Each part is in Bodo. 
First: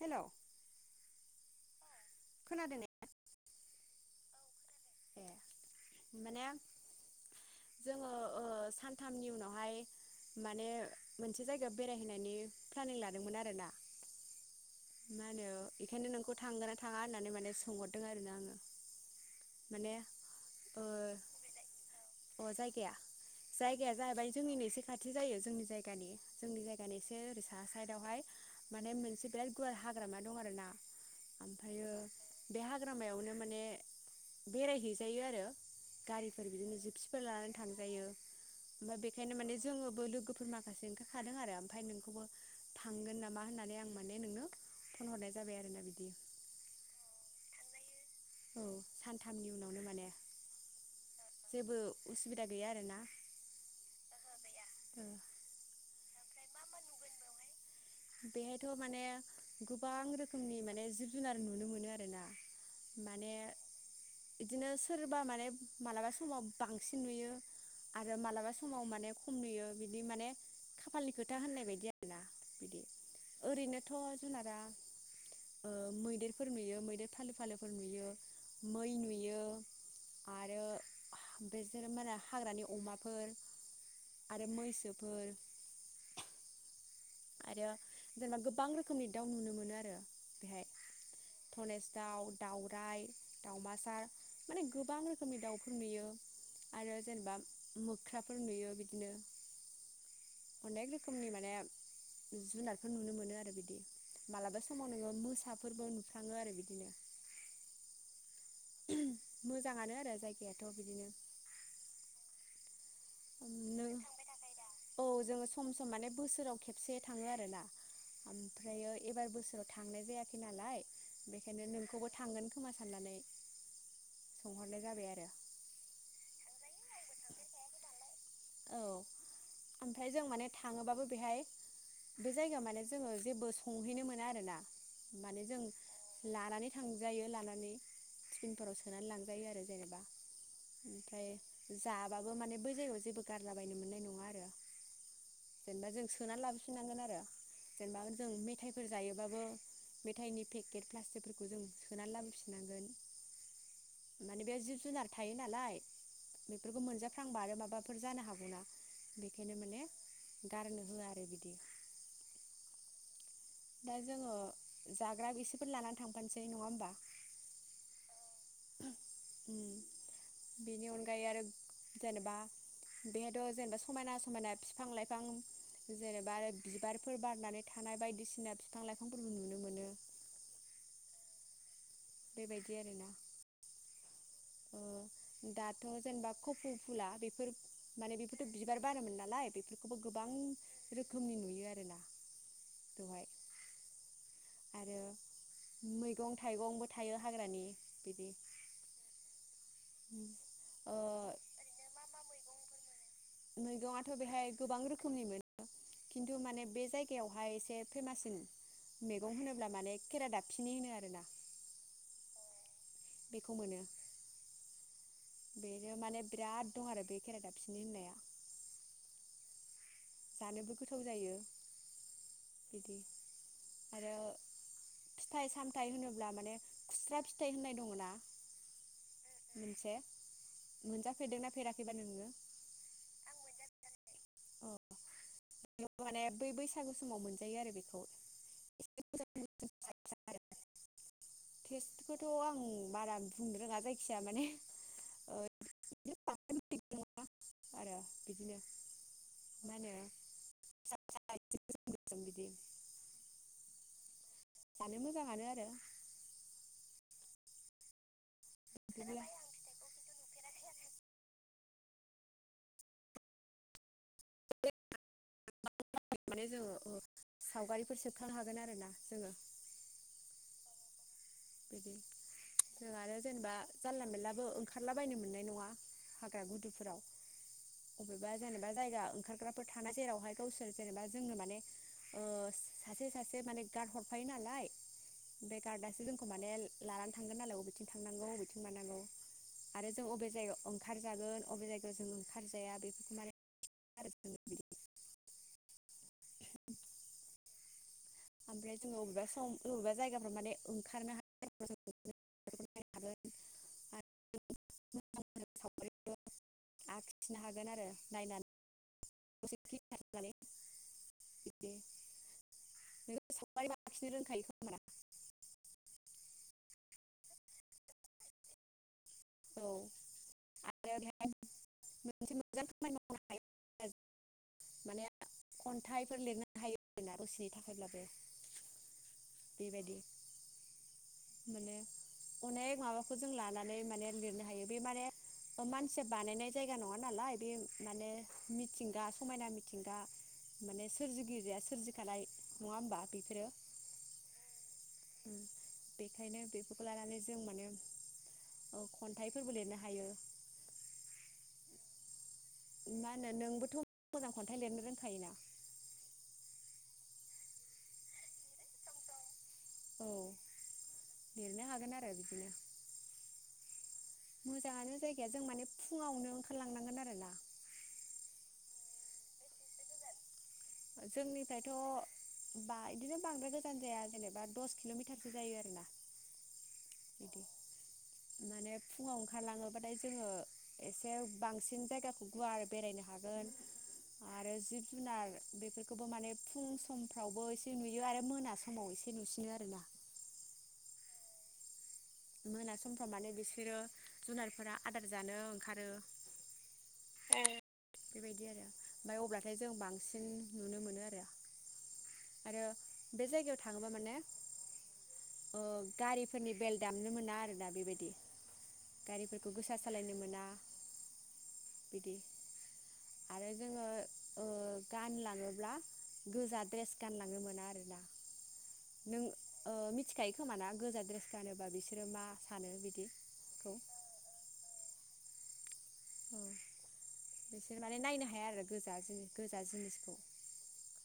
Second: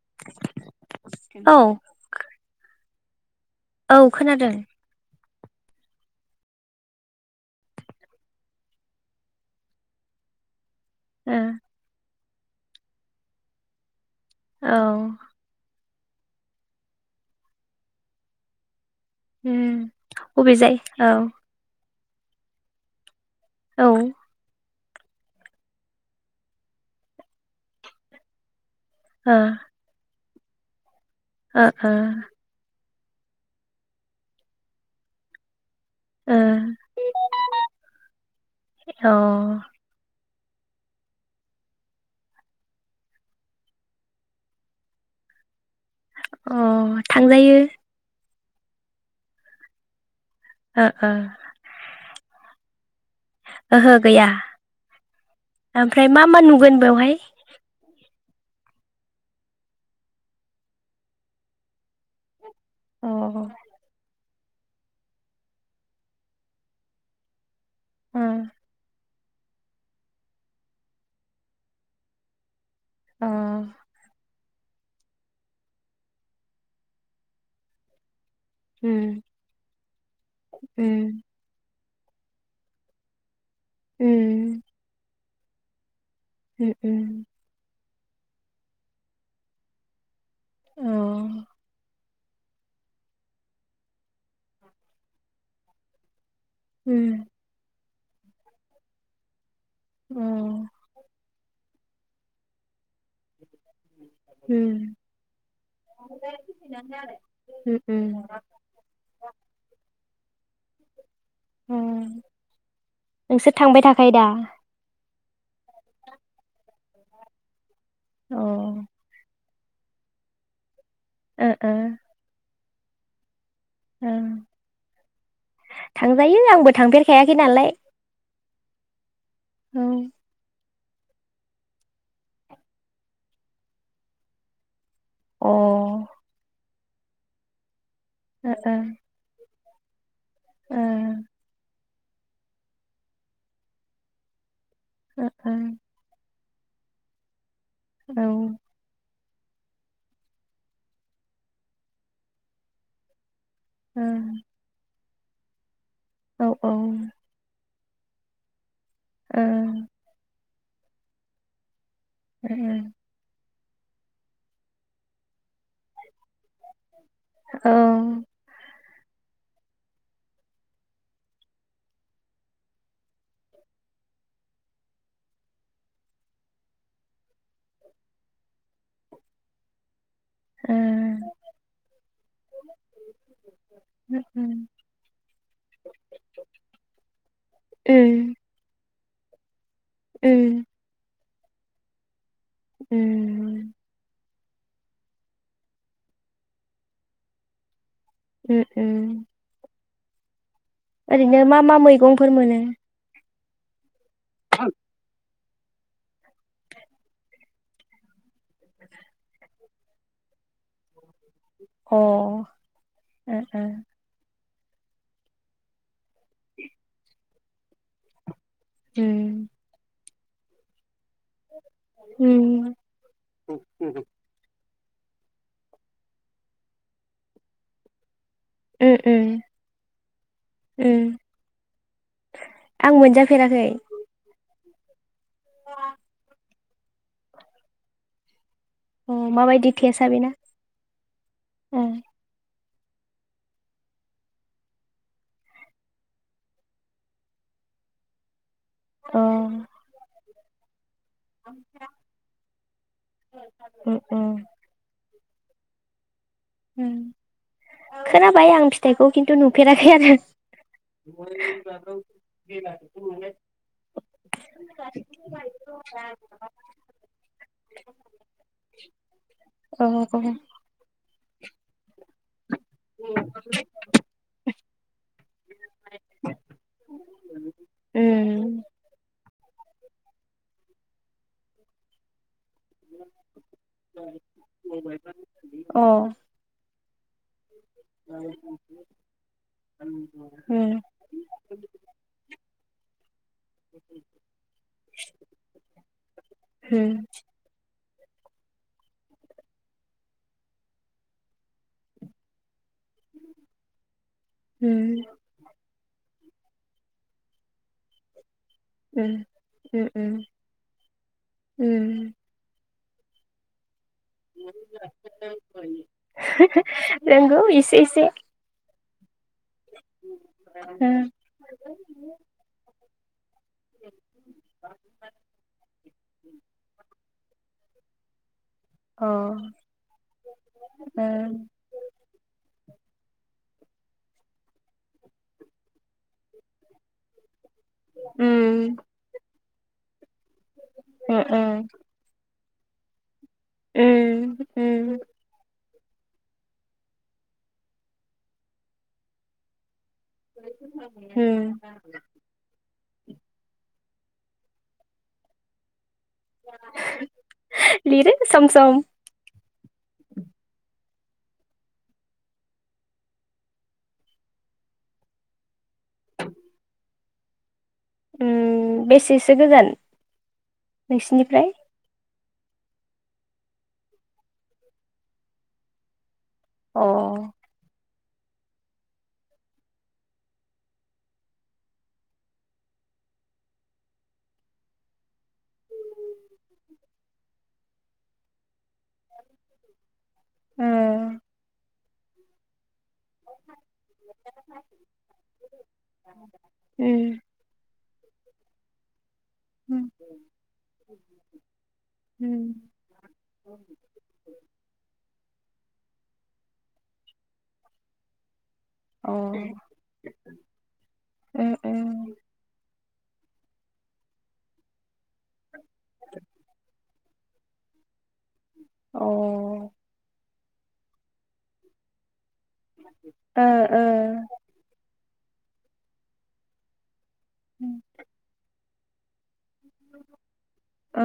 हेल'। औ। औ खोनादों। ए माने जोङो ओ सानथामनि उनावहाय माने। ओ मोनसे जायगायाव बेरायहैनायनि। प्लानिं लादोंमोन आरोना। औ। मा होनो बेखायनो नोंखौ थांगोन ना थाङा होननानै माने सोंहरदों आरो ना आङो। उम माने अबे ओ जायगायाव। अ जायगाया। जायगाया जाहैबाय जोंनिनो एसे। खाथि जायो जोंनि जायगानि जोंनि जायगानि एसे ओरै साह साइदआवहाय। माने मोनसे ओ बिराद। हाग्रामा दं आर ना। ओ ओमफ्राययो बेहा। हाग्रामायावनो माने बेरायहैजायो आरो। अ गारिफोर बिदिनो जिपसिफोर लानानै थांजायो ओमफ्राय बेखायनो माने जोङोबो लोगोफोर। माखासे ओंखारखादों आरो ओमफ्राय नोंखौबो थांगोन नामा होननानै आं माने नोंनो। फन हरनाय जाबाय आरो ना अ थांजायो औ सानथामनि उनावनो माने ओ ओ जेबो उसुबिदा गैया आरोना ओहो फ्राय मा मा नुगोन बेवहाय बेहायथ' माने गोबां रोखोमनि माने जिब जुनार नुनो मोनो आरो ना अ माने ओ बिदिनो सोरबा माने मालाबा समाव बांसिन नुयो आरो मालाबा अ समाव माने खम नुयो बिदि माने खाफालनि खोथा होननाय बायदि आरोना बिदि ओरैनोथ' जुनारा ओ मैदेरफोर नुयो मैदेर फालो फालोफोर नुयो मै उम नुयो आरो उम बे बेफोर माने हाग्रानि अमाफोर आरो मैसोफोर उम-उम आरो जेनेबा गोबां रोखोमनि दाउ नुनो मोनो आरो बेहाय अ धनेस दाउ दाउराइ दावमासा माने गोबां रोखोमनि दाउफोर नुयो। आरो उम जेनबा मोख ख्राफोर नुयो बिदिनो अ अनेक रोखोमनि मा ने जुनारफोर नुनो मोनो आरो बि उम नुफ्लाङो आरो बिदिनो उम उम। मोजाङानो आरो जायगायाथ बिदिनो उम नोंसोर थांबाय हमनो थाखायो दा? औ जोङो सम सम माने बोसोराव खेबसे थाङो आरोना। अ ओ ओमफ्रायो एबार बोसोराव थांनाय जायाखै नालाय बेखायनो ओ नोंखौबो थांगोन खोमा सानानै ओं थांजायो आंबो थांफेर खायाखै नालाय औ। औ ओमफ्राय जों माने था थाङोबाबो बेहाय बे जायगायाव माने जोङो जेबो संहैनो मोना आरोना। माने जों लानानै थांजायो लानानै अ टिफिनफोराव सोनानै लांजायो आरो। जेनेबा ओमफ्राय जाबाबो माने बै जायगायाव जेबो गारलाबायनो मोननाय नङा आरो। जेनेबा जों सोना लाबो फिनांगोन आरो। जेनेबा ओ जों मेथाइफोर जायो बाबो मेथाइनि पेकेट प्लास्टिकफोरखौ जों सोनानै लाबोफिननांगोन। माने बे जिब-जुनार थायो नालाय ओ औ ओ बेफोरखौ मोनजाफ्लांबा आरो माबा फोर जानो हागौ ना। बेखायनो माने गारनो होआ आरो बिदि। ओ उम। दा जोङो जाग्रा एसेफोर लानानै थांफानोसै नङा होमबा? औ। उम बेनि अनगायै आरो जेनेबा बेहायथ' जेनेबा समायना समायना बिफां लाइफां जेनेबा आरो बिबारफोर बारनानै थानाय बायदिसिना बिफां लाइफांफोरबो नुनो मोनो। ओ। बेबायदि आरोना। उम ओ दाथ' जेनेबा कफौ फुला बेफोर माने उम बेफोरथ' बिबार बारोमोननालाय बेफोर गोबां रो बेवहाय उम। आरो मैगं थाइगंबो थायो हाग्रानि। उम उम। उम। ओरैनो मा मा मैगंफोर मोनो? मैगंआ थ' बेहाय गोबां रोखोमनि मोन। खिन्थु माने बे जायगायावहाय एसे फेमाससिन मैगं होनो ब्ला माने खेरा दाबफननि होनो आरो ना अ ओ उम बेखौ मोनो बेनो माने बिराद दं आरो बे खेराादाबसिनि होननाया उम जानोबो गोथाव जायो उम बिदि आरो फिथाइ सामथायाइ होनोब्ला माने खुस्रा फिथाइ होननाय दङ ना उम मोनसे उम मोनजाफेरदोंना फेराखैबा नोङो आं मोनजाफेराखै औ माने बै बै बैसागु समाव मोनजायो आरो बेखौ माबायदि थेसआ बेना अ टेस्ट खौथ' आं बारा बुंनो रोङा जायखिजाया माने ओ आरो बिदिनो औ मा होनो फिसा फिसा गोसोम ओमफ्राय गोसोम बिदि उ उ जानो मोजाङानो आरो उम खोनाबाय आं फिथाइखौ खिन्थु नुफेराखै आरो [inaudible] माने जोङो सावगारिफोर सेबखांनो हागोन आरोना जोङो उम बिदि जों आरो जेनेबा जानला मलाबो ओंखारलाबायनो मोननाय नङा जेनेबा जायगा हाग्राफोर थानायाना जेरावहाय गावसोर जेनेबा जोंनो माने सासे सासे मान गार हरफायो नालाय बे उम गार्ड आसो लानानै थांगोन नालाय बबेथिं थांनांगौ बबेथिं मानांगौ आरो जों अबे जायगायाव उम ओंखारजागोन अबे जायगायाव जों ओंखारजाया बेफोरखौ माने आरो बिदि होम ओमफ्राय जोङो बबेबा सम बबेबा जायगाफ्राव माने ओंखारनो हानायनो हागोन हम आखिनो हागोन आरो नायनानै उम दसे क्लिक उम खालामनानै उम उम [unintelligible] लाखिनो रोंखायो खाम नोंगौ इसे इसे औ आरो बेहाय मोनसे मोजां खामानि मावनो हायो आरो होम माने खन्थाइफोर लिरनानै हायो आरोना उसिनि थाखायब्लाबो अ उम बेबायदि माने अनेक माबाखौ जों लानानै माने लिरनो हायो बे मान मानसिया बानायनाय जायगा नङा नालाय बे माने उम मिथिंगा समायना मिथिंगा माने उम सोरजिगिरिाया उम सोरजिखानाय नङा होमबा [inaudible] उम बेखायनो बेफोरखौ लानानै जों माने खन्थाइफोरबो लिरनो हायो। हम मा होनो नोंबोथ' मोजां खन्थाइ लिरनो रोंखायोना लिरे सम समोम औ लिरनो हागोन आरो बिदिनो मोजाङानो जायगाया जों माने फुङावनो ओंखारलांनांगोन आरोना उम बेसेसो गोजान जोंनि नोंसिनिफ्राय फ्राय थ' बा बिदिनो बांद्राय गोजान जाया जेनेबा दस किल'मिटारसो जायो आरोना अ बिदि माने फुङाव ओंखारलाङोबाथाय जोङो एसे बांसिन जायगाखौ गुवार बेरायनो हागोन आरो जिब जुनार बेफ बेफोरखौबो माने फुं समफ्रावबो एसे नुयो आरो मोना समाव एसे नुसिनो आरोना ओम मोनासिम समफ्राव माने बिसोरो जुनारफोरा आदार जानो ओंखारो उम ओं बेबायदि आरो ओमफफ्राय अब्लाथाय जों उम बांसिन नुनो मोनो आरो आरो उम बे जायगायाव थाङोबा माने अ गारिफोरनि बेल्ट दामनो मोना आरोना बेबायदि अ गारिफोरखौ गोसा सालायनो मोना उम बिदि उम अ आरो जोङो ओ गानलाङोब ब्ला गोजा द्रेस गानलाङनो मोना आरोना ओ नों अ मिथिखायो खोमाना गोजा द्रेस गनोबा होनबा बिसोर मा ओ ओ औ बिसोर माने नायनो हाया आरो गोजाजों गोजा जिनिसखौ ओ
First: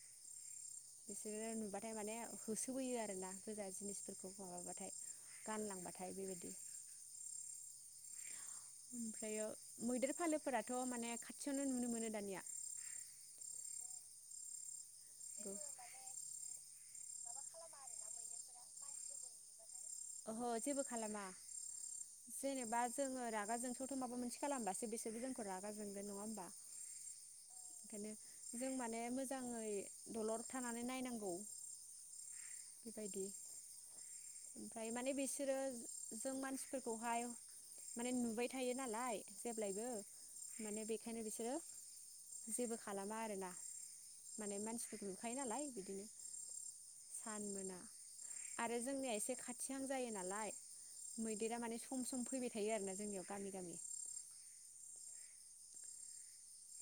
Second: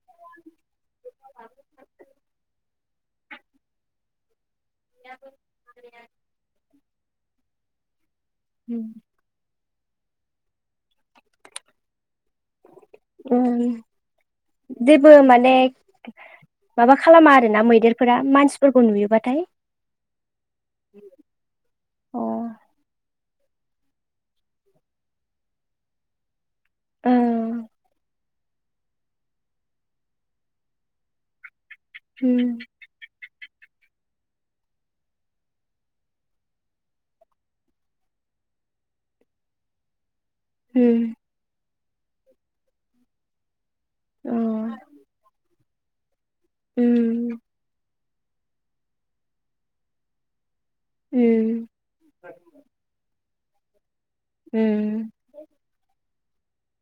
[unintelligible] बिसोरो नुबाथाय माने होसोबोयो आरो ना गोजा जिनिसफोरखौ माबाबाथाय गानलांबाथाय बेबायदि उम ओमफ्रायो मैदेर फालोफोराथ' माने खाथियावनो नुनो मोनो दानिया औ बिबो माने माबा खालामा आरो ना मैदेरफोरा मानसिफोरखौ नुयोबाथाय अह जेबो खालामा औ जेनेबा जोङो रां रागा जोंसावथ' माबा मोनसे खालामबासो बिसोरबो जोंखौ रागा जोंगोन नङा होनबा बेखायानो जों माने मोजाङै दलर थानानै नायनांगौ बेबायदि ओमफ्राय माने बिसोरो जो जों मानसिफोरखौहाय माने नुबाय थायो नालाय जेब्लायबो माने बेखायनो बिसोरो जेबो खालामा आरोना माने मानसिफोरखौ नुखायो नालाय [unintelligible] सानमोना आरो जोंनिया एसे खाथिहां जायो नालाय मैदेरा माने सम सम फैबाय थायो आरोना जोंनियाव गामि गामि उम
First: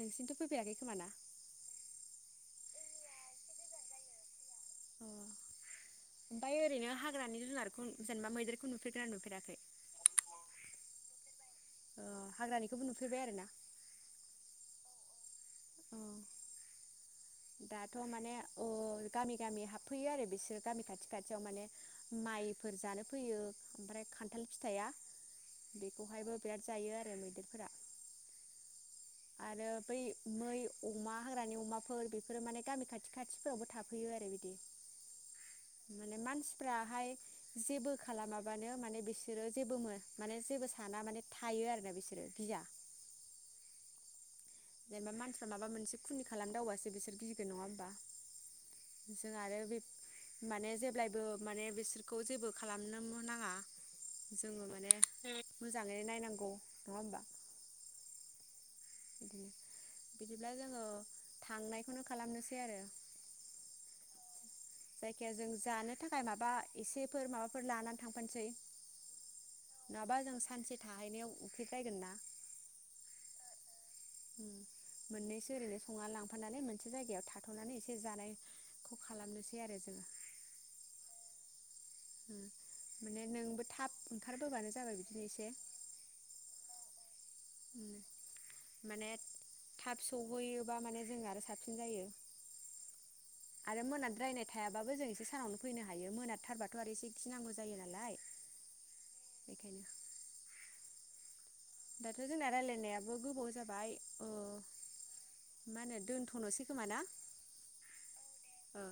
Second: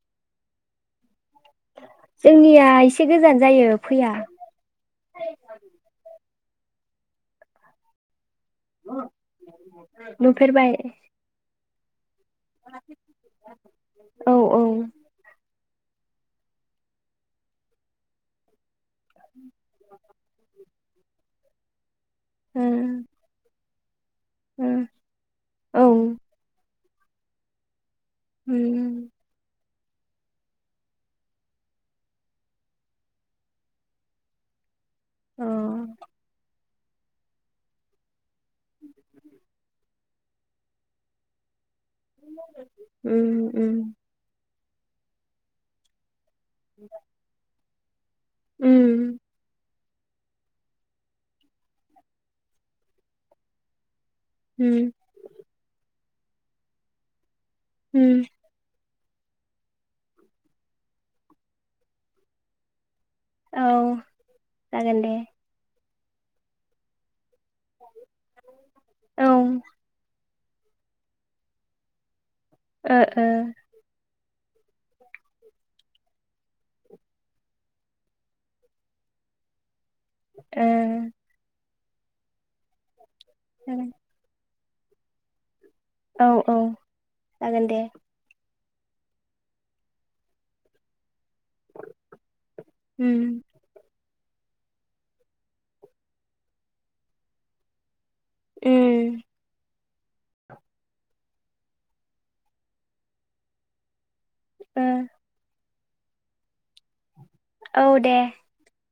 नोंसिनिथ' फैफेराखै खोमा ना जोंनिया एसे गोजान जायो फैया [unintelligible] ओमफाय ओरैनो हाग्रानि जुनारखौ जेनेबा मैदेर नुफेरबाय। अ हाग्रानिखौबो नुफेरबाय आरोना। औ दाथ' माने अ। गामि गामि हाबफैयो आरो बिसोर गामि खाथियाव। खाथियाव माने। ओ माइफोर जानो फैयो। ओमफ्राय खान्थाल ओ फिथाइया औ बेखौहायबो बिराद जायो आरो। मैदेरफोरा। उम। आरो बै मै अमा हाग्रानि अमाफोर बेफोरो माने गामि खाथि खाथिफोरावबो थाफैयो आरो बिदि। अ माने मानसि। फ्रहाय जेबो खालामा माबानो माने बिसोरो जेबो मोन माने जेबो साना माने थायो आरो। उम उम जेनेबा मानसिफ्रा माबा मोनसे खुनि। खालामदावबासो बिसोर गिगोन नङा होमबा। उम जों आरो बेफ माने जेब्लायबो माने बिसोरखौ जेबो खालामनो मो नाङा। जोङो उम माने मोजाङैनो नायनां नांगौ नङा ओमबा। उम। बिदिब्ला जोङो थांनायखोनो खालामनोसै आरो। औ। जागोन दे जायखिाया जों जानो। थाखाय माबा एसेफोर माबाफो फोर लानानै थांफानोसै औ ओ नङाबा जों सानसे थाहैनायाव उखैबायगोन ना। ओ ओ। मोननैसो ओरैनो संना लांफानानै मोनसे जायगायाव थाथनानै एसे जानायखौ खालामनोसै आरो जोङो। ओ। [inaudible] माने नोंबो जागोन थाब ओंखार। फोबानो जाबाय बिदिनो एसे। औ औ। जागोन दे। माने थाब सहैयोबा माने जों आरो साबसिन जायो उम आरो मोना रायनाय थायाबाबो जों एसे सानावनो फैनो हायो मोनाथारबाथ आरो एसे गिनांगौ जायो नालाय उम बेखायनो दाथ' जोंना रायलायनायाबो गोबाव जाबाय ओ ओ मा होनो दोनथनोसै खोमा ना? औ दे ओ